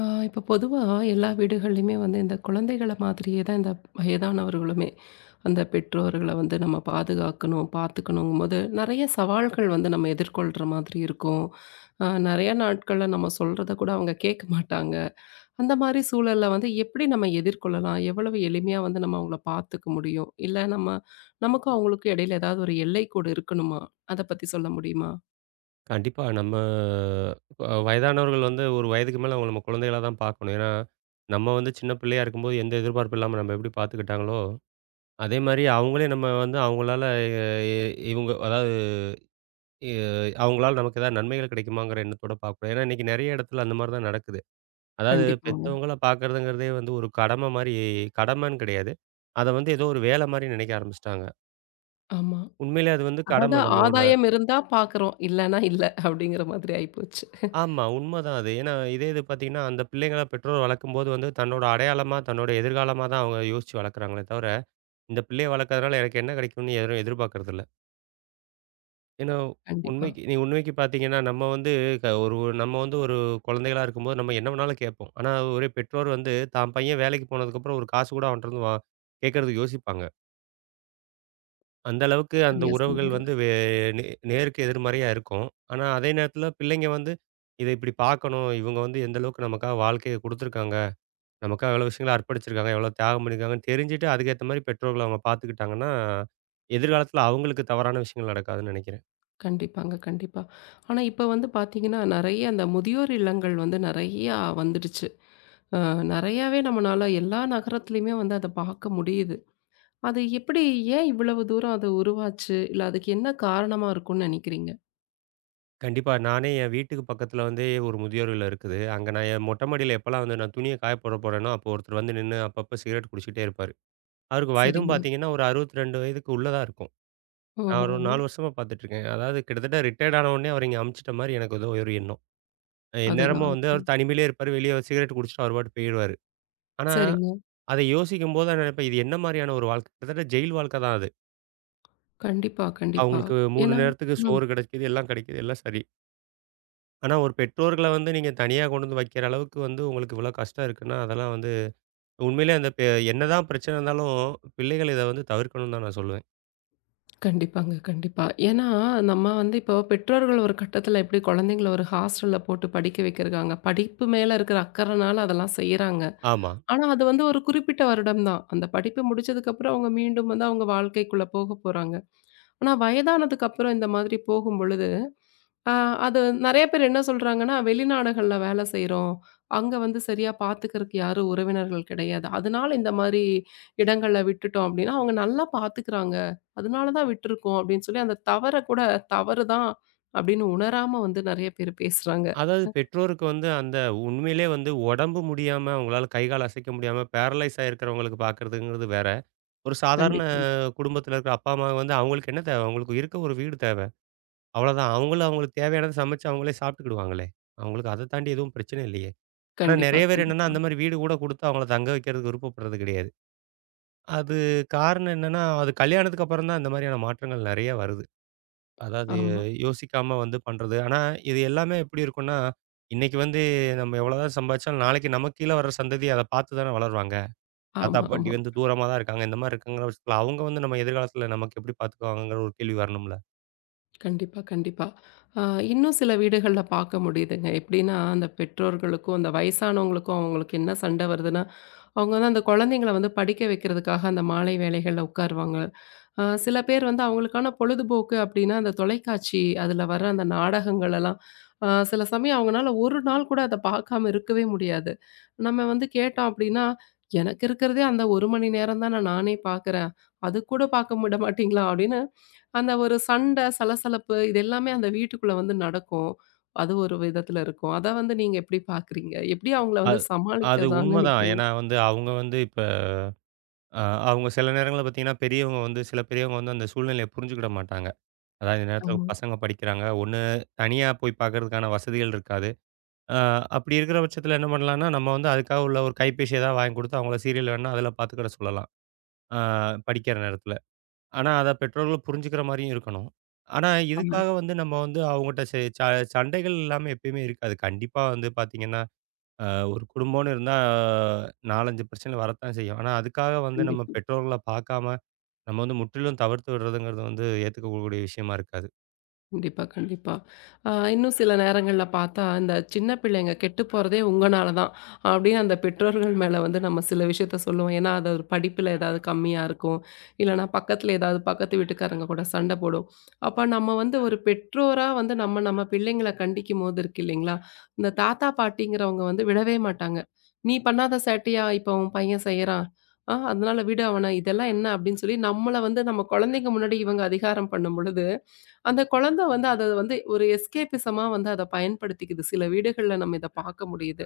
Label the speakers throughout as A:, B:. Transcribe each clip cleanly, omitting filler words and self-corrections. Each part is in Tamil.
A: ஆ, இப்போ பொதுவாக எல்லா வீடுகள்லையுமே வந்து இந்த குழந்தைகளை மாதிரியே தான் இந்த வயதானவர்களுமே அந்த பெற்றோர்களை வந்து நம்ம பாதுகாக்கணும் பார்த்துக்கணுங்கும் போது நிறைய சவால்கள் வந்து நம்ம எதிர்கொள்கிற மாதிரி இருக்கும். ஆ, நிறைய நாட்களில் நம்ம சொல்கிறத கூட அவங்க கேட்க மாட்டாங்க. அந்த மாதிரி சூழலில் வந்து எப்படி நம்ம எதிர்கொள்ளலாம், எவ்வளவு எளிமையாக வந்து நம்ம அவங்கள பார்த்துக்க முடியும், இல்லை நம்ம நமக்கும் அவங்களுக்கும் இடையில ஏதாவது ஒரு எல்லை கூட இருக்கணுமா? அதை பற்றி சொல்ல முடியுமா?
B: கண்டிப்பா. நம்ம இப்ப வயதானவர்கள் வந்து ஒரு வயதுக்கு மேல அவங்கள நம்ம குழந்தைகளா தான் பார்க்கணும். ஏன்னா, நம்ம வந்து சின்ன பிள்ளையா இருக்கும்போது எந்த எதிர்பார்ப்பும் இல்லாம நம்ம எப்படி பார்த்துக்கிட்டாங்களோ, அதே மாரி அவங்களே நம்ம வந்து அவங்களால எ இவங்க அதாவது எ அவங்களால நமக்கு ஏதாவது நன்மைகள் கிடைக்குமாங்கிற எண்ணத்தோட பார்க்கணும். ஏன்னா, இன்னைக்கு நெறைய இடத்துல அந்த மாரி தான் நடக்குது. அதாவது
A: கண்டிப்பாங்க.
B: பெத்தவங்கள பார்க்கறதுங்கிறதே வந்து ஒரு கடம மாரி கடமைன்னு கிடையாது. அத வந்து ஏதோ ஒரு வேலை மாரி நினைக்க ஆரம்பிச்சுட்டாங்க.
A: ஆமாம்.
B: உண்மையிலே அது வந்து
A: அதாவது
B: கடமை நம்மளோட.
A: ஆதாயம் இருந்தா பார்க்குறோம். இல்லன்னா இல்ல அப்படிங்கிற மாதிரி ஆயிப்போச்சு.
B: ஆமா, உண்மதான் அது. ஏன்னா, இதே இது பார்த்தீங்கன்னா, அந்த பிள்ளைங்கள பெற்றோர் வளர்க்கும்போது வந்து தன்னோட அடையாளமா, தன்னோட எதிர்காலமா தான் அவங்க யோசிச்சு வளர்க்குறாங்களே தவிர, இந்த பிள்ளைய வளர்க்கறதுனால எனக்கு என்ன கிடைக்கும்னு எதுவும் எதிர்பார்க்கறதில்ல. ஏன்னா,
A: கண்டிப்பா.
B: உண்மைக்கு பார்த்தீங்கன்னா, க ஒரு நம்ம வந்து ஒரு குழந்தைகளா இருக்கும்போது நம்ம என்ன வேணாலும் கேட்போம். ஆனா, ஒரு பெற்றோர் வந்து தான் பையன் வேலைக்கு போனதுக்கப்புறம் ஒரு காசு கூட அவன்ட்டருந்து கேட்கறதுக்கு யோசிப்பாங்க. அந்த அளவுக்கு அந்த
A: சரியா
B: உறவுகள்
A: சொன்னீங்க.
B: வந்து வே நே நேருக்கு எதிர்மறையா இருக்கும். ஆனா, அதே நேரத்தில பிள்ளைங்க வந்து, இத இப்படி பார்க்கணும். இவங்க வந்து எந்த அளவுக்கு நமக்காக வாழ்க்கைய குடுத்துருக்காங்க. நமக்காக எவ்வளோ விஷயங்கள அர்ப்பணிச்சிருக்காங்க. எவ்வளோ தியாகம் பண்ணியிருக்காங்கன்னு தெரிஞ்சுட்டு, அதுக்கேத்த மாரி பெற்றோர்கள் அவங்க பார்த்துக்கிட்டாங்கன்னா, எதிர்காலத்தில அவங்களுக்கு தவறான விஷயங்கள் நடக்காதுன்னு நெனைக்கிறேன்.
A: கண்டிப்பாங்க, கண்டிப்பா. ஆனா இப்ப வந்து பார்த்தீங்கன்னா, நெறைய அந்த முதியோர் இல்லங்கள் வந்து நெறையா வந்துடுச்சு. அ நெறையாவே நம்மனால எல்லா நகரத்துலயுமே வந்து அத பார்க்க முடியுது. அது எப்படி, ஏன் இவ்வளவு தூரம் அது உருவாச்சு? இல்ல அதுக்கு என்ன காரணமா இருக்கும்னு நெனைக்கிறீங்க?
B: கண்டிப்பா நானே என் வீட்டுக்கு பக்கத்தில வந்து ஒரு முதியோர் இல்லம் இருக்குது. அங்க நான் என் மொட்டை மாடியில எப்பலாம் வந்து நான் துணிய காய போட போறேனோ, அப்போ ஒருத்தர் வந்து நின்னு அப்பப்போ சிகரெட் குடிச்சிக்கிட்டே இருப்பாரு. அவருக்கு வயதும்
A: சரிங்க.
B: பார்த்தீங்கன்னா, ஒரு 62 வயதுக்கு உள்ள தான் இருக்கும். நான் ஒரு
A: ஓஹோ!
B: 4 வருஷமா பார்த்துட்டுருக்கேன். அதாவது கிட்டத்தட்ட ரிட்டயர்ட் ஆன உடனே அவர இங்க அமுச்சுட்ட மாரி எனக்கு ஏதோ ஒரு எண்ணம்.
A: அதுதான்,
B: எந்நேரமும் வந்து
A: அதுதான்.
B: அவர் தனிமையிலே இருப்பாரு. வெளிய சிகரெட் குடிச்சுட்டு அவர் பாட்டுக்கு போயிருவாரு. ஆனா,
A: சரிங்க.
B: அத யோசிக்கும்போது நான் நினைப்பேன், இது என்ன மாரியான ஒரு வாழ்க்கை? கிட்டத்தட்ட ஜெயில் வாழ்க்கை தான் அது.
A: கண்டிப்பா, கண்டிப்பா.
B: அவங்களுக்கு 3
A: ஏன்னா
B: நேரத்துக்கு
A: ம்.
B: சோறு கிடைக்குது, எல்லாம் கிடைக்குது, எல்லாம் சரி. ஆனா ஒரு பெற்றோர்கள வந்து நீங்க தனியா கொண்டு வந்து வைக்கிற அளவுக்கு வந்து உங்களுக்கு இவ்வளோ கஷ்டம் இருக்குன்னா, அதெல்லாம் வந்து உண்மையிலே அந்த பெ என்னதான் பிரச்சனை இருந்தாலும், பிள்ளைகள் இத வந்து தவிர்க்கணும்னு தான் நான் சொல்லுவேன்.
A: கண்டிப்பாங்க, கண்டிப்பா. ஏன்னா, நம்ம வந்து இப்போ பெற்றோர்கள் ஒரு கட்டத்தில எப்படி குழந்தைங்கள ஒரு ஹாஸ்டல்ல போட்டு படிக்க வைக்கிறாங்க. படிப்பு மேல இருக்கிற அக்கறைனால அதெல்லாம் செய்றாங்க.
B: ஆமா.
A: ஆனா, அது வந்து ஒரு குறிப்பிட்ட வருடம் தான். அந்த படிப்பு முடிச்சதுக்கப்புறம் அவங்க மீண்டும் வந்து அவங்க வாழ்க்கைக்குள்ள போக போறாங்க. ஆனா வயதானதுக்கு அப்புறம் இந்த மாதிரி போகும்பொழுது, அ அது நெறைய பேர் என்ன சொல்றாங்கன்னா, வெளிநாடுகள்ல வேல செய்றோம். அங்க வந்து சரியா பாத்துக்கிறதுக்கு யாரும் உறவினர்கள் கிடையாது. அதனால இந்த மாரி இடங்கள்ல விட்டுட்டோம் அப்டின்னா, அவங்க நல்லா பாத்துக்கிறாங்க. அதனால தான் விட்டுருக்கோம் அப்டின்னு சொல்லி அந்த தவற கூட தவறு தான் அப்டின்னு உணராம வந்து நெறைய பேர் பேசுறாங்க.
B: அதாவது பெற்றோருக்கு வந்து அந்த உண்மையிலே வந்து உடம்பு முடியாம, அவங்களால கை, கால் அசைக்க முடியாம பேரலைஸ் ஆயிருக்கிறவங்களுக்கு பார்க்கிறதுங்கிறது வேற. ஒரு சாதாரண
A: கண்டிப்பா,
B: குடும்பத்தில இருக்கிற அப்பா, அம்மா வந்து அவங்களுக்கு என்ன தேவை? அவங்களுக்கு இருக்க ஒரு வீடு தேவ. அவ்வளோதான். அவங்களும் அவங்களுக்கு தேவையானத சமைச்சு அவங்களே சாப்பிட்டுக்கிடுவாங்களே! அவங்களுக்கு அத தாண்டி எதுவும் பிரச்சனை இல்லையே! ஆனா
A: கண்டிப்பா,
B: நெறைய பேர் என்னன்னா,
A: கண்டிப்பா.
B: அந்த மாரி வீடு கூட குடுத்து அவங்கள தங்க வைக்கிறதுக்கு விருப்பப்படுறது கிடையாது. அது காரணம் என்னன்னா, அது கல்யாணத்துக்கு அப்புறம் தான் இந்த மாரியான மாற்றங்கள் நெறைய வருது. அதாவது
A: ஆமா,
B: யோசிக்காம வந்து பண்றது. ஆனா, இது எல்லாமே எப்படி இருக்கும்னா, இன்னைக்கு வந்து நம்ம எவ்வளோதான் சம்பாதிச்சாலும், நாளைக்கு நமக்கு கீழ வர்ற சந்ததி அத பார்த்து தானே வளருவாங்க. தாத்தா,
A: ஆமா,
B: பாட்டி
A: ஆமா.
B: வந்து தூரமா தான் இருக்காங்க. இந்த மாரி இருக்குங்கிற பட்சத்தில, அவங்க வந்து நம்ம எதிர்காலத்தில நமக்கு எப்படி பார்த்துக்குவாங்கங்கிற ஒரு கேள்வி வரணும்ல.
A: கண்டிப்பா, கண்டிப்பா. அ இன்னும் சில வீடுகள்ல பார்க்க முடியுதுங்க. எப்படின்னா, அந்த பெற்றோர்களுக்கும், அந்த வயசானவங்களுக்கும் அவங்களுக்கு என்ன சண்டை வருதுன்னா, அவங்க வந்து அந்த குழந்தைங்கள வந்து படிக்க வைக்கிறதுக்காக அந்த மாலை வேளைகள்ல உட்காருவாங்க. சில பேர் வந்து அவங்களுக்கான பொழுதுபோக்கு அப்டின்னா, அந்த தொலைக்காட்சி அதுல வர அந்த நாடகங்கள் எல்லாம், சில சமயம் அவங்கனால ஒரு நாள் கூட அத பார்க்காம இருக்கவே முடியாது. நம்ம வந்து கேட்டோம் அப்டின்னா, "எனக்கு இருக்கிறதே அந்த 1 மணி நேரம் தான நானே பார்க்குறேன். அதுக்கூட பார்க்க விட மாட்டீங்களா?" அப்டின்னு அந்த ஒரு சண்டை, சலசலப்பு இது எல்லாமே அந்த வீட்டுக்குள்ள வந்து நடக்கும். அது ஒரு விதத்துல இருக்கும். அத வந்து நீங்க எப்டி பார்க்குறீங்க? எப்டி அவங்கள
B: ம். அது
A: வந்து
B: அது
A: சமாளிக்கலாம்னு
B: உண்மதான்.
A: நெனைக்கிறீங்க?
B: ஏன்னா வந்து அவங்க வந்து இப்ப அ அவங்க சில நேரங்கள்ல பார்த்தீங்கன்னா, பெரியவங்க வந்து சில பெரியவங்க வந்து அந்த சூழ்நிலைய புரிஞ்சுக்கிட மாட்டாங்க. அதாவது இந்த நேரத்தில
A: ஆமா,
B: பசங்க படிக்கிறாங்க. ஒண்ணு தனியா போய் பார்க்கறதுக்கான வசதிகள் இருக்காது. அ அப்படி இருக்கிற பட்சத்தில என்ன பண்ணலான்னா, நம்ம வந்து அதுக்காக உள்ள ஒரு கைபேசி ஏதாவது வாங்கி குடுத்து, அவங்கள சீரியல் வேணா அதில பார்த்துக்கிட சொல்லலாம். அ படிக்கிற நேரத்தில. ஆனா, அத பெற்றோர்கள் புரிஞ்சுக்கிற மாரியும் இருக்கணும். ஆனா,
A: ஆமா.
B: இதுக்காக வந்து நம்ம வந்து அவங்கட்ட ச ச சண்டைகள் இல்லாம எப்பயுமே இருக்காது. கண்டிப்பா வந்து பார்த்தீங்கன்னா, அ ஒரு குடும்பம்னு இருந்தா 4, 5 பிரச்சனை வரத்தான் செய்யும். ஆனா, அதுக்காக வந்து நம்ம
A: கண்டிப்பா.
B: பெற்றோர்கள பார்க்காம, நம்ம வந்து முற்றிலும் தவிர்த்து விடுறதுங்கிறது வந்து ஏத்துக்கக்கூடிய விஷயமா இருக்காது.
A: கண்டிப்பா, கண்டிப்பா. இன்னும் சில நேரங்கள்ல பார்த்தா, இந்த சின்ன பிள்ளைங்க கெட்டு போறதே உங்கனால தான். அப்படின்னு அந்த பெற்றோர்கள் மேல வந்து நம்ம சில விஷயத்த சொல்லுவோம். ஏன்னா, அது ஒரு படிப்பில ஏதாவது கம்மியா இருக்கும். இல்லன்னா பக்கத்துல ஏதாவது பக்கத்து வீட்டுக்காரங்க கூட சண்டை போடும். அப்ப நம்ம வந்து ஒரு பெற்றோரா வந்து நம்ம நம்ம பிள்ளைங்கள கண்டிக்கும்போது இருக்கு இல்லைங்களா? இந்த தாத்தா, பாட்டிங்கிறவங்க வந்து விடவே மாட்டாங்க. "நீ பண்ணாத சேட்டையா இப்ப உன் பையன் செய்றான். ஆ அதனால விடு அவன. இதெல்லாம் என்ன?" அப்படின்னு சொல்லி நம்மள வந்து நம்ம குழந்தைங்க முன்னாடி இவங்க அதிகாரம் பண்ணும் பொழுது, அந்த குழந்தை வந்து அத வந்து ஒரு எஸ்கேபிசமா வந்து அத பயன்படுத்திக்குது. சில வீடுகள்ல நம்ம இத பார்க்க முடியுது.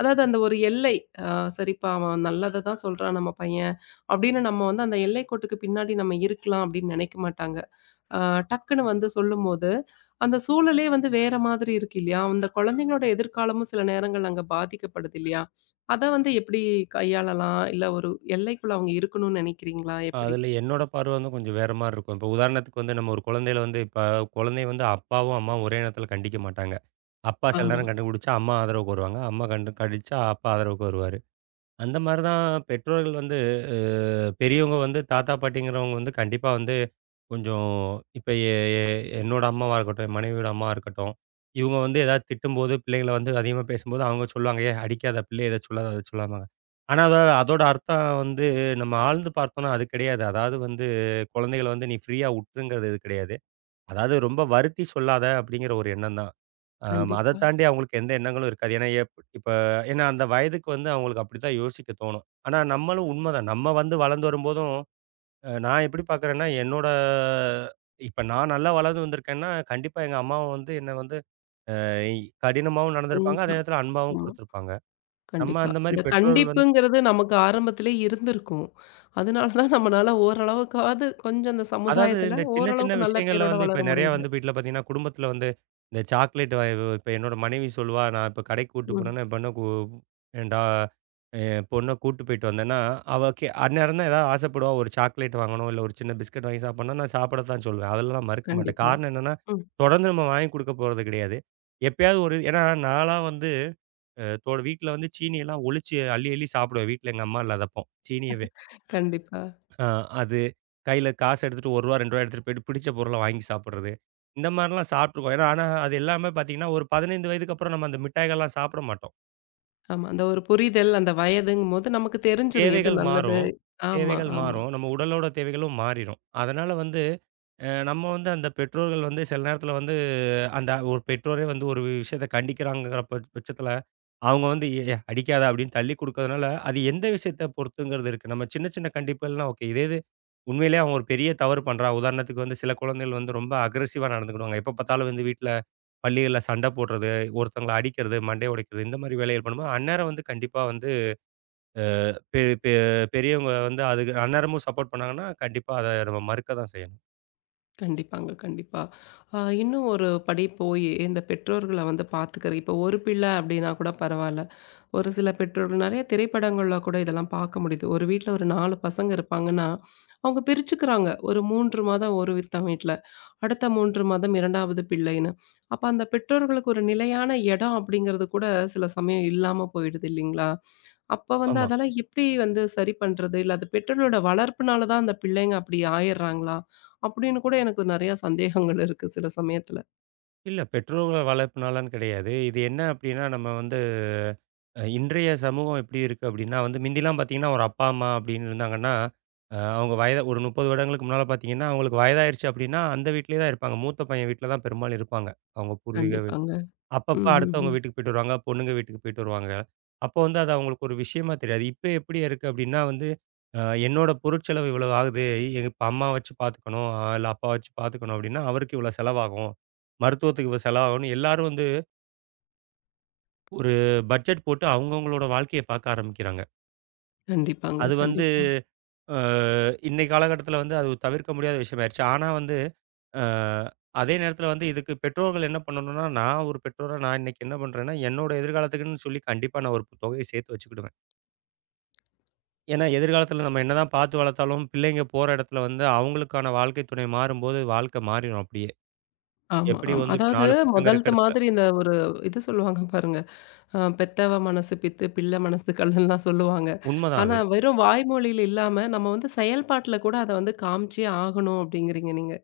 A: அதாவது அந்த ஒரு எல்லை. அ சரிப்பா அவன் நல்லத தான் சொல்றான் நம்ம பையன். அப்படின்னு நம்ம வந்து அந்த எல்லைக்கோட்டுக்கு பின்னாடி நம்ம இருக்கலாம் அப்படின்னு நினைக்க மாட்டாங்க. அ டக்குன்னு வந்து சொல்லும்போது, அந்த சூழலே வந்து வேற மாதிரி இருக்கு இல்லையா? அந்த குழந்தைங்களோட எதிர்காலமும் சில நேரங்கள் அங்க பாதிக்கப்படுது இல்லையா? அத வந்து எப்படி கையாளலாம்? இல்ல ஒரு எல்லைக்குள்ள அவங்க இருக்கணும்னு நினைக்கிறீங்களா? எப்படி?
B: அதில என்னோட பார்வை வந்து கொஞ்சம் வேற மாரி இருக்கும். இப்போ உதாரணத்துக்கு வந்து நம்ம ஒரு குழந்தையில வந்து இப்ப குழந்தைய வந்து அப்பாவும், அம்மாவும் ஒரே நேரத்தில கண்டிக்க மாட்டாங்க. அப்பா சில
A: ஆமா.
B: நேரம் கண்டுபிடிச்சா, அம்மா ஆதரவுக்கு வருவாங்க. அம்மா கண்டிச்சா, அப்பா ஆதரவுக்கு வருவாரு. அந்த மாரி தான் பெற்றோர்கள் வந்து அ பெரியவங்க வந்து தாத்தா, பாட்டிங்கிறவங்க வந்து கண்டிப்பா வந்து கொஞ்சம். இப்ப எ எ என்னோட அம்மாவா இருக்கட்டும், என் மனைவியோட அம்மாவா இருக்கட்டும், இவுங்க வந்து ஏதாவது திட்டும்போது, பிள்ளைங்கள வந்து அதிகமா பேசும்போது அவங்க சொல்லுவாங்க, "ஏய் அடிக்காத! பிள்ளைய இத சொல்லாத, அத சொல்லாதம்பாங்க." ஆனா அத அதோட அர்த்தம் வந்து நம்ம ஆழ்ந்து பார்த்தோம்னா அது கிடையாது. அதாவது வந்து குழந்தைகள வந்து நீ ஃப்ரீயா உட்டுருங்கிறது இது கிடையாது. அதாவது ரொம்ப வருத்தி சொல்லாத அப்படிங்கிற ஒரு எண்ணம் தான். அ அத
A: கண்டிப்பா.
B: தாண்டி அவங்களுக்கு எந்த எண்ணங்களும் இருக்காது. ஏன்னா எப் இப்ப ஏன்னா அந்த வயதுக்கு வந்து அவங்களுக்கு அப்படித்தான் யோசிக்க தோணும். ஆனா நம்மளும் உண்மதான். நம்ம வந்து வளர்ந்து வரும்போதும் அ நான் எப்படி பார்க்குறேன்னா, என்னோட இப்ப நான் நல்லா வளர்ந்து வந்திருக்கேன்னா, கண்டிப்பா எங்க அம்மாவும் வந்து என்ன வந்து அ கடினமாவும் நடந்திருப்பாங்க. அதே
A: கொஞ்சம்.
B: நேரத்தில அன்பாவும்
A: ஆமா.
B: குடுத்துருப்பாங்க. நம்ம
A: கண்டிப்பா.
B: அந்த மாரி
A: அந்த
B: பெற்றோர்கள் வந்து
A: கண்டிப்புங்கிறது நமக்கு ஆரம்பத்திலே இருந்திருக்கும். அதனால தான் நம்மனால ஓரளவுக்காவது கொஞ்சம் அந்த
B: அதாவது
A: சமுதாயத்துல
B: இந்த சின்ன, சின்ன
A: ஓரளவுக்கு நல்ல
B: விஷயங்கள்ல
A: பேரோட
B: வந்து
A: வளர
B: இப்ப நெறையா
A: முடியுது.
B: வந்து வீட்ல பார்த்தீங்கன்னா, குடும்பத்தில வந்து இந்த சாக்லேட் வ இப்ப என்னோட மனைவி சொல்லுவா, நான் இப்ப கடைக்கு கூட்டு
A: ம்.
B: போனேன்னா, ஏன்டா என் பொண்ண கூட்டு போயிட்டு வந்தேன்னா, அவ அந்நேரம் தான் ஏதாவது ஆசைப்படுவா. ஒரு சாக்லேட் வாங்கணும், இல்ல ஒரு சின்ன பிஸ்கட் வாங்கி சாப்பிடணும்னா, நான் சாப்பிடத்தான் சொல்லுவேன். அதெல்லாம் நான் மறுக்க மாட்டேன்.
A: கண்டிப்பா.
B: காரணம் என்னன்னா,
A: ம்.
B: தொடர்ந்து நம்ம வாங்கி குடுக்க போறது கிடையாது. எப்பயாவது ஒரு ஏன்னா நான்லாம் வந்து அ தோட வீட்ல வந்து சீனியெல்லாம் ஒழிச்சு அள்ளி, அள்ளி சாப்பிடுவேன். வீட்ல எங்க அம்மா இல்லாதப்போ. சீனிய
A: கண்டிப்பா.
B: ஆ, அது கையில காசு எடுத்துட்டு ரூ. 1 ரூ. 2 எடுத்துட்டு போயிட்டு பிடிச்ச பொருள வாங்கி சாப்பிடுறது. இந்த மாரிலாம் சாப்பிட்டுருக்கோம். ஏன்னா, ஆனா அது எல்லாமே பார்த்தீங்கன்னா, ஒரு 15 வயதுக்கு அப்புறம் நம்ம அந்த மிட்டாய்கள்லாம் சாப்பிட மாட்டோம்.
A: ஆமா. அந்த ஒரு புரிதல், அந்த வயதுங்கும்போது நமக்கு தெரிஞ்சிரும் எது
B: தேவைகள்
A: நல்லது.
B: மாறும்.
A: ஆமா,
B: தேவைகள்
A: ஆமா.
B: மாறும். நம்ம உடலோட தேவைகளும் மாறிரும். அதனால வந்து அ நம்ம வந்து அந்த பெற்றோர்கள் வந்து சில நேரத்தில வந்து அந்த ஒரு பெற்றோரே வந்து ஒரு விஷயத்த கண்டிக்கிறாங்கங்கிற பட்சத்தில, அவங்க வந்து "ஏய் அடிக்காத" அப்படின்னு தள்ளி குடுக்கறதுனால, அது எந்த விஷயத்த பொறுத்துங்கிறது இருக்கு. நம்ம சின்ன சின்ன கண்டிப்புகள்லாம் ஓகே. இதே இது உண்மையிலேயே அவன் ஒரு பெரிய தவறு பண்றான். உதாரணத்துக்கு வந்து சில குழந்தைகள் வந்து ரொம்ப அக்ரெசிவா நடந்துக்கிடுவாங்க. எப்ப பார்த்தாலும் வந்து வீட்ல, பள்ளிகள்ல சண்ட போடுறது, ஒருத்தங்கள அடிக்கிறது, மண்டைய உடைக்கிறது இந்த மாரி வேலைகள் பண்ணும்போது, அந்நேரம் வந்து கண்டிப்பா வந்து பெ பெ பெரியவங்க வந்து அதுக்கு அந்நேரமும் சப்போர்ட் பண்ணாங்கன்னா, கண்டிப்பா அத நம்ம மறுக்க தான் செய்யணும்.
A: கண்டிப்பாங்க, கண்டிப்பா. இன்னும் ஒரு படி போயி இந்த பெற்றோர்கள வந்து பாத்துக்கிற இப்ப ஒரு பிள்ளை அப்படின்னா கூட பரவால்ல. ஒரு சில பெற்றோர்கள் நெறைய திரைப்படங்கள்ல கூட இதெல்லாம் பார்க்க முடியுது. ஒரு வீட்ல ஒரு 4 பசங்க இருப்பாங்கன்னா, அவங்க பிரிச்சுக்கிறாங்க. ஒரு 3 மாதம் ஒரு தன் வீட்ல. அடுத்த 3 மாதம் 2வது பிள்ளைன்னு. அப்ப அந்த பெற்றோர்களுக்கு ஒரு நிலையான இடம் அப்படிங்கிறது கூட சில சமயம் இல்லாம போயிடுது இல்லைங்களா? அப்ப வந்து
B: ஆமா.
A: அதெல்லாம் எப்படி வந்து சரி பண்றது? இல்ல அது பெற்றோர்களோட வளர்ப்புனால தான் அந்த பிள்ளைங்க அப்படி ஆயிர்றாங்களா? அப்படின்னு கூட எனக்கு நெறைய சந்தேகங்கள் இருக்கு சில சமயத்துல.
B: இல்ல பெற்றோர்கள் வளர்ப்புனாலன்னு கிடையாது. இது என்ன அப்டின்னா, நம்ம வந்து அ இன்றைய சமூகம் எப்படி இருக்கு அப்படின்னா வந்து மிந்திலாம் பார்த்தீங்கன்னா, ஒரு அப்பா, அம்மா அப்படின்னு இருந்தாங்கன்னா, அ அவங்க வயது ஒரு 30 வருடங்களுக்கு முன்னால பார்த்தீங்கன்னா, அவங்களுக்கு வயதாயிருச்சு அப்படின்னா, அந்த வீட்லயே தான் இருப்பாங்க. மூத்த பையன் வீட்ல தான் பெரும்பாலும் இருப்பாங்க. அவங்க பூர்வீக வீ
A: கண்டிப்பாங்க.
B: அப்பப்ப
A: ம், ம்,
B: அடுத்தவங்க
A: ம்.
B: வீட்டுக்கு போயிட்டு வருவாங்க. பொண்ணுங்க வீட்டுக்கு போயிட்டு வருவாங்க. அப்போ வந்து அது அவங்களுக்கு ஒரு விஷயமா தெரியாது. இப்ப எப்படி இருக்கு அப்படின்னா வந்து, அ என்னோட பொருட்செலவு இவ்வளவு ஆகுது. எங்க இப்ப அம்மா வச்சு பார்த்துக்கணும், அ இல்ல அப்பா வச்சு பார்த்துக்கணும் அப்படின்னா, அவருக்கு இவ்வளோ செலவாகும். மருத்துவத்துக்கு இவ்வளோ செலவாகும்னு எல்லாரும் வந்து ஒரு பட்ஜெட் போட்டு அவங்கவங்களோட வாழ்க்கைய பார்க்க ஆரம்பிக்கிறாங்க.
A: கண்டிப்பாங்க,
B: அது வந்து
A: கண்டிப்பா.
B: அ இன்னைய காலகட்டத்தில வந்து அது தவிர்க்க முடியாத விஷயமாயிருச்சு. ஆனா வந்து அ அதே நேரத்தில வந்து இதுக்கு பெற்றோர்கள் என்ன பண்ணணும்னா, நான் ஒரு பெற்றோரா நான் இன்னைக்கு என்ன பண்றேன்னா, என்னோட எதிர்காலத்துக்குன்னு சொல்லி கண்டிப்பா நான் ஒரு தொகைய சேர்த்து வச்சுக்கிடுவேன். ஏன்னா எதிர்காலத்தில நம்ம என்னதான் பார்த்து வளர்த்தாலும், பிள்ளைங்க போற இடத்துல வந்து அவங்களுக்கான வாழ்க்கை துணை மாறும்போது வாழ்க்கை மாறிரும் அப்படியே.
A: ஆமா,
B: எப்படி
A: ஆமா.
B: வந்து
A: அதாவது
B: 4 பசங்க
A: முதல்த்த
B: இருக்க இடத்துல
A: மாதிரி இந்த ஒரு இது சொல்லுவாங்க பாருங்க. பெத்தவ மனசு பித்து, பிள்ளை மனசு கல்லுன்லாம் சொல்லுவாங்க.
B: உண்மதான்
A: ஆனா
B: அது.
A: வெறும் வாய்மொழியில இல்லாம, நம்ம வந்து செயல்பாட்டுல கூட அத வந்து காமிச்சே ஆகணும் அப்டிங்கிறீங்க நீங்க.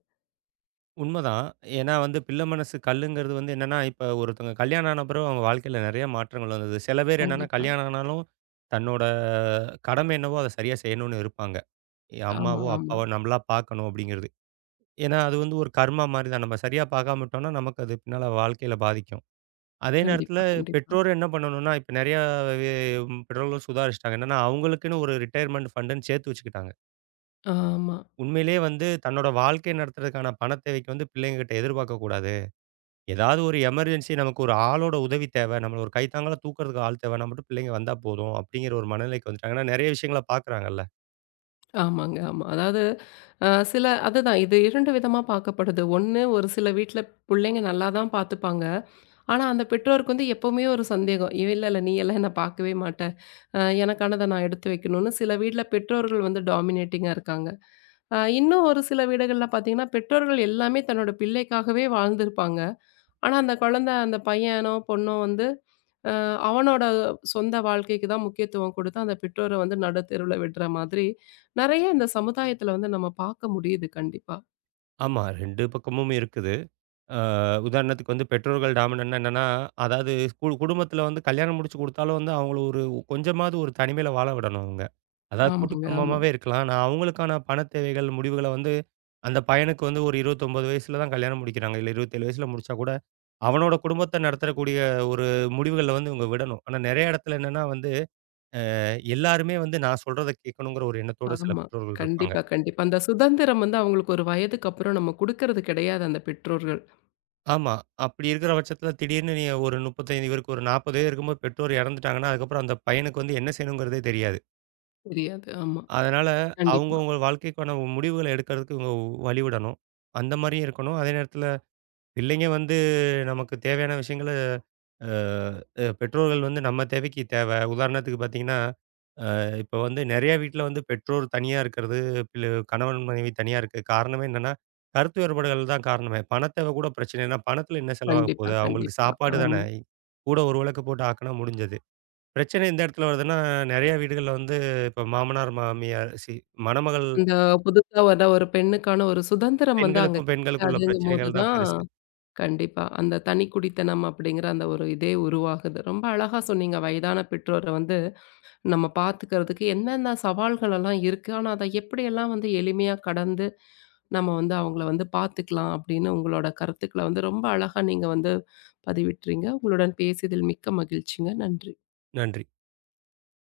B: உண்மதான். ஏன்னா வந்து பிள்ளை மனசு கல்லுங்கிறது வந்து என்னன்னா, இப்ப ஒருத்தவங்க கல்யாணம் ஆன பிறகு அவங்க வாழ்க்கையில நெறைய மாற்றங்கள் வந்தது. சில பேர் என்னன்னா,
A: கண்டிப்பா.
B: கல்யாணம் ஆனாலும் தன்னோட கடமை என்னவோ அத சரியா செய்யணும்னு இருப்பாங்க. எ-
A: ஆமா,
B: அம்மாவோ,
A: ஆமா.
B: அப்பாவோ நம்மளா பார்க்கணும் அப்படிங்கிறது. ஏன்னா அது வந்து ஒரு கர்மா மாரி தான். நம்ம சரியா பார்க்காம விட்டோம்னா, நமக்கு அது பின்னால வாழ்க்கையில பாதிக்கும். அதே நேரத்தில
A: கண்டிப்பா, கண்டிப்பா.
B: பெற்றோர் என்ன பண்ணணும்னா, இப்ப நெறையா வே பெற்றோர்களும் சுதாரிச்சுட்டாங்க. என்னன்னா, அவங்களுக்குன்னு ஒரு ரிட்டயர்மெண்ட் ஃபண்டுன்னு சேர்த்து வச்சுக்கிட்டாங்க.
A: ஆமா.
B: உண்மையிலேயே வந்து தன்னோட வாழ்க்கைய நடத்துறதுக்கான பணத் தேவைக்கு வந்து பிள்ளைங்ககிட்ட எதிர்பார்க்கக்கூடாது. ஏதாவது ஒரு எமர்ஜென்சி நமக்கு ஒரு ஆளோட உதவி தேவை. நம்மள ஒரு கைத்தாங்கலா தூக்குறதுக்கு ஆள் தேவைன்னா மட்டும் பிள்ளைங்க வந்தா போதும், அப்படிங்கிற ஒரு மனநிலைக்கு வந்துட்டாங்க. ஏன்னா நெறைய விஷயங்கள பார்க்குறாங்கல்ல.
A: ஆமாங்க, ஆமா. அதாவது சில அதுதான் இது 2 விதமா பார்க்கப்படுது. ஒண்ணு ஒரு சில வீட்ல புள்ளைங்க நல்லா தான் பார்த்துப்பாங்க. ஆனா, அந்த பெற்றோருக்கு வந்து எப்பவுமே ஒரு சந்தேகம். இல்ல, இல்ல நீ எல்லாம் என்ன பார்க்கவே மாட்ட. எனக்கானத நான் எடுத்து வைக்கணும்னு" சில வீட்ல பெற்றோர்கள் வந்து டாமினேட்டிங்கா இருக்காங்க. இன்னும் ஒரு சில வீடுகள்ல பார்த்தீங்கன்னா, பெற்றோர்கள் எல்லாமே தன்னோட பிள்ளைக்காகவே வாழ்ந்திருப்பாங்க. ஆனா, அந்த குழந்தை அந்த பையனோ, பொண்ணோ வந்து அ அவனோட சொந்த வாழ்க்கைக்கு தான் முக்கியத்துவம் கொடுத்து, அந்த பெற்றோர வந்து நடுத்தெருவுல விடுற மாதிரி, நெறைய இந்த சமுதாயத்துல வந்து நம்ம பார்க்க முடியுது கண்டிப்பா.
B: ஆமா, 2 பக்கமும் இருக்குது. அ உதாரணத்துக்கு வந்து பெற்றோர்கள் டாமினன்ட்னா என்னன்னா, அதாவது குடும்பத்தில வந்து கல்யாணம் முடிச்சு குடுத்தாலும் வந்து அவங்கள ஒரு கொஞ்சமாவது ஒரு தனிமையில வாழ விடணும் அவங்க. அதாவது கூட்டு
A: ஆமாங்க, ஆமா.
B: குடும்பமாவே இருக்கலாம். ஆனா அவங்களுக்கான பண தேவைகள், முடிவுகள வந்து அந்த பையனுக்கு வந்து ஒரு 29 வயசுல தான் கல்யாணம் முடிக்கிறாங்க. இல்ல 27 வயசுல முடிச்சா கூட, அவனோட குடும்பத்த நடத்தக்கூடிய ஒரு முடிவுகள வந்து இவங்க விடணும். ஆனா நெறைய இடத்துல என்னன்னா வந்து, எல்லாருமே வந்து நான் சொல்றத கேட்கணுங்கிற ஒரு எண்ணத்தோட சில
A: ஆமா.
B: பெற்றோர்கள் இருப்பாங்க.
A: கண்டிப்பா, கண்டிப்பா. அந்த சுதந்திரம் வந்து அவங்களுக்கு ஒரு வயதுக்கு அப்புறம் நம்ம குடுக்கறது கிடையாது அந்த பெற்றோர்கள்.
B: ஆமா. அப்படி இருக்கிற பட்சத்துல திடீர்னு நீ ஒரு 35 இவருக்கு ஒரு 40 வயது இருக்கும்போது பெற்றோர் இறந்துட்டாங்கன்னா, அதுக்கப்புறம் அந்த பையனுக்கு வந்து என்ன செய்யணுங்கிறதே தெரியாது.
A: தெரியாது. ஆமா.
B: அதனால
A: கண்டிப்பா,
B: அவங்கவங்க வாழ்க்கைக்கான முடிவுகள எடுக்கிறதுக்கு இவங்க வழிவிடணும். அந்த மாரியும் இருக்கணும். அதே நேரத்துல பிள்ளைங்க வந்து நமக்கு தேவையான விஷயங்கள அ அ பெற்றோர்கள் வந்து நம்ம தேவைக்கு தேவை. உதாரணத்துக்கு பார்த்தீங்கன்னா, அ இப்போ வந்து நெறைய வீட்ல வந்து பெற்றோர் தனியா இருக்கிறது, பிள்ளை கணவன் மனைவி தனியா இருக்கு. காரணமே என்னன்னா, கருத்து வேறுபாடுகள் தான் காரணமே. பணத் தேவை கூட பிரச்சனை. ஏன்னா பணத்தில என்ன செலவாக
A: கண்டிப்பா,
B: போகுது? அவங்களுக்கு
A: கண்டிப்பா.
B: சாப்பாடு
A: ஆமா.
B: தானே. கூட ஒரு விளக்கு போட்டு ஆக்குனா முடிஞ்சது. பிரச்சனை எந்த இடத்துல வருதுன்னா, நெறைய வீடுகள்ல வந்து இப்போ மாமனார், மாமியார் மணமகள்
A: அந்த புதுசா வர ஒரு பெண்ணுக்கான ஒரு சுதந்திரம் வந்து அங்க
B: பெண்களுக்கும் பெண்களுக்கும் உள்ள
A: கிடைக்காதுங்கும்போது
B: பிரச்சனைகள் தான்
A: தான்
B: பெருசு.
A: கண்டிப்பா. அந்த தனிக்குடித்தனம் அப்படிங்கிற அந்த ஒரு இதே உருவாகுது. ரொம்ப அழகா சொன்னீங்க. வயதான பெற்றோர வந்து நம்ம பார்த்துக்கிறதுக்கு என்னென்ன சவால்கள் எல்லாம் இருக்கு. ஆனா, அத எப்படியெல்லாம் வந்து எளிமையா கடந்து, நம்ம வந்து அவங்கள வந்து பார்த்துக்கலாம் அப்படின்னு உங்களோட கருத்துக்கள வந்து ரொம்ப அழகா நீங்க வந்து பதிவிட்றீங்க. உங்களுடன் பேசியதில் மிக்க மகிழ்ச்சிங்க. நன்றி.
B: நன்றி.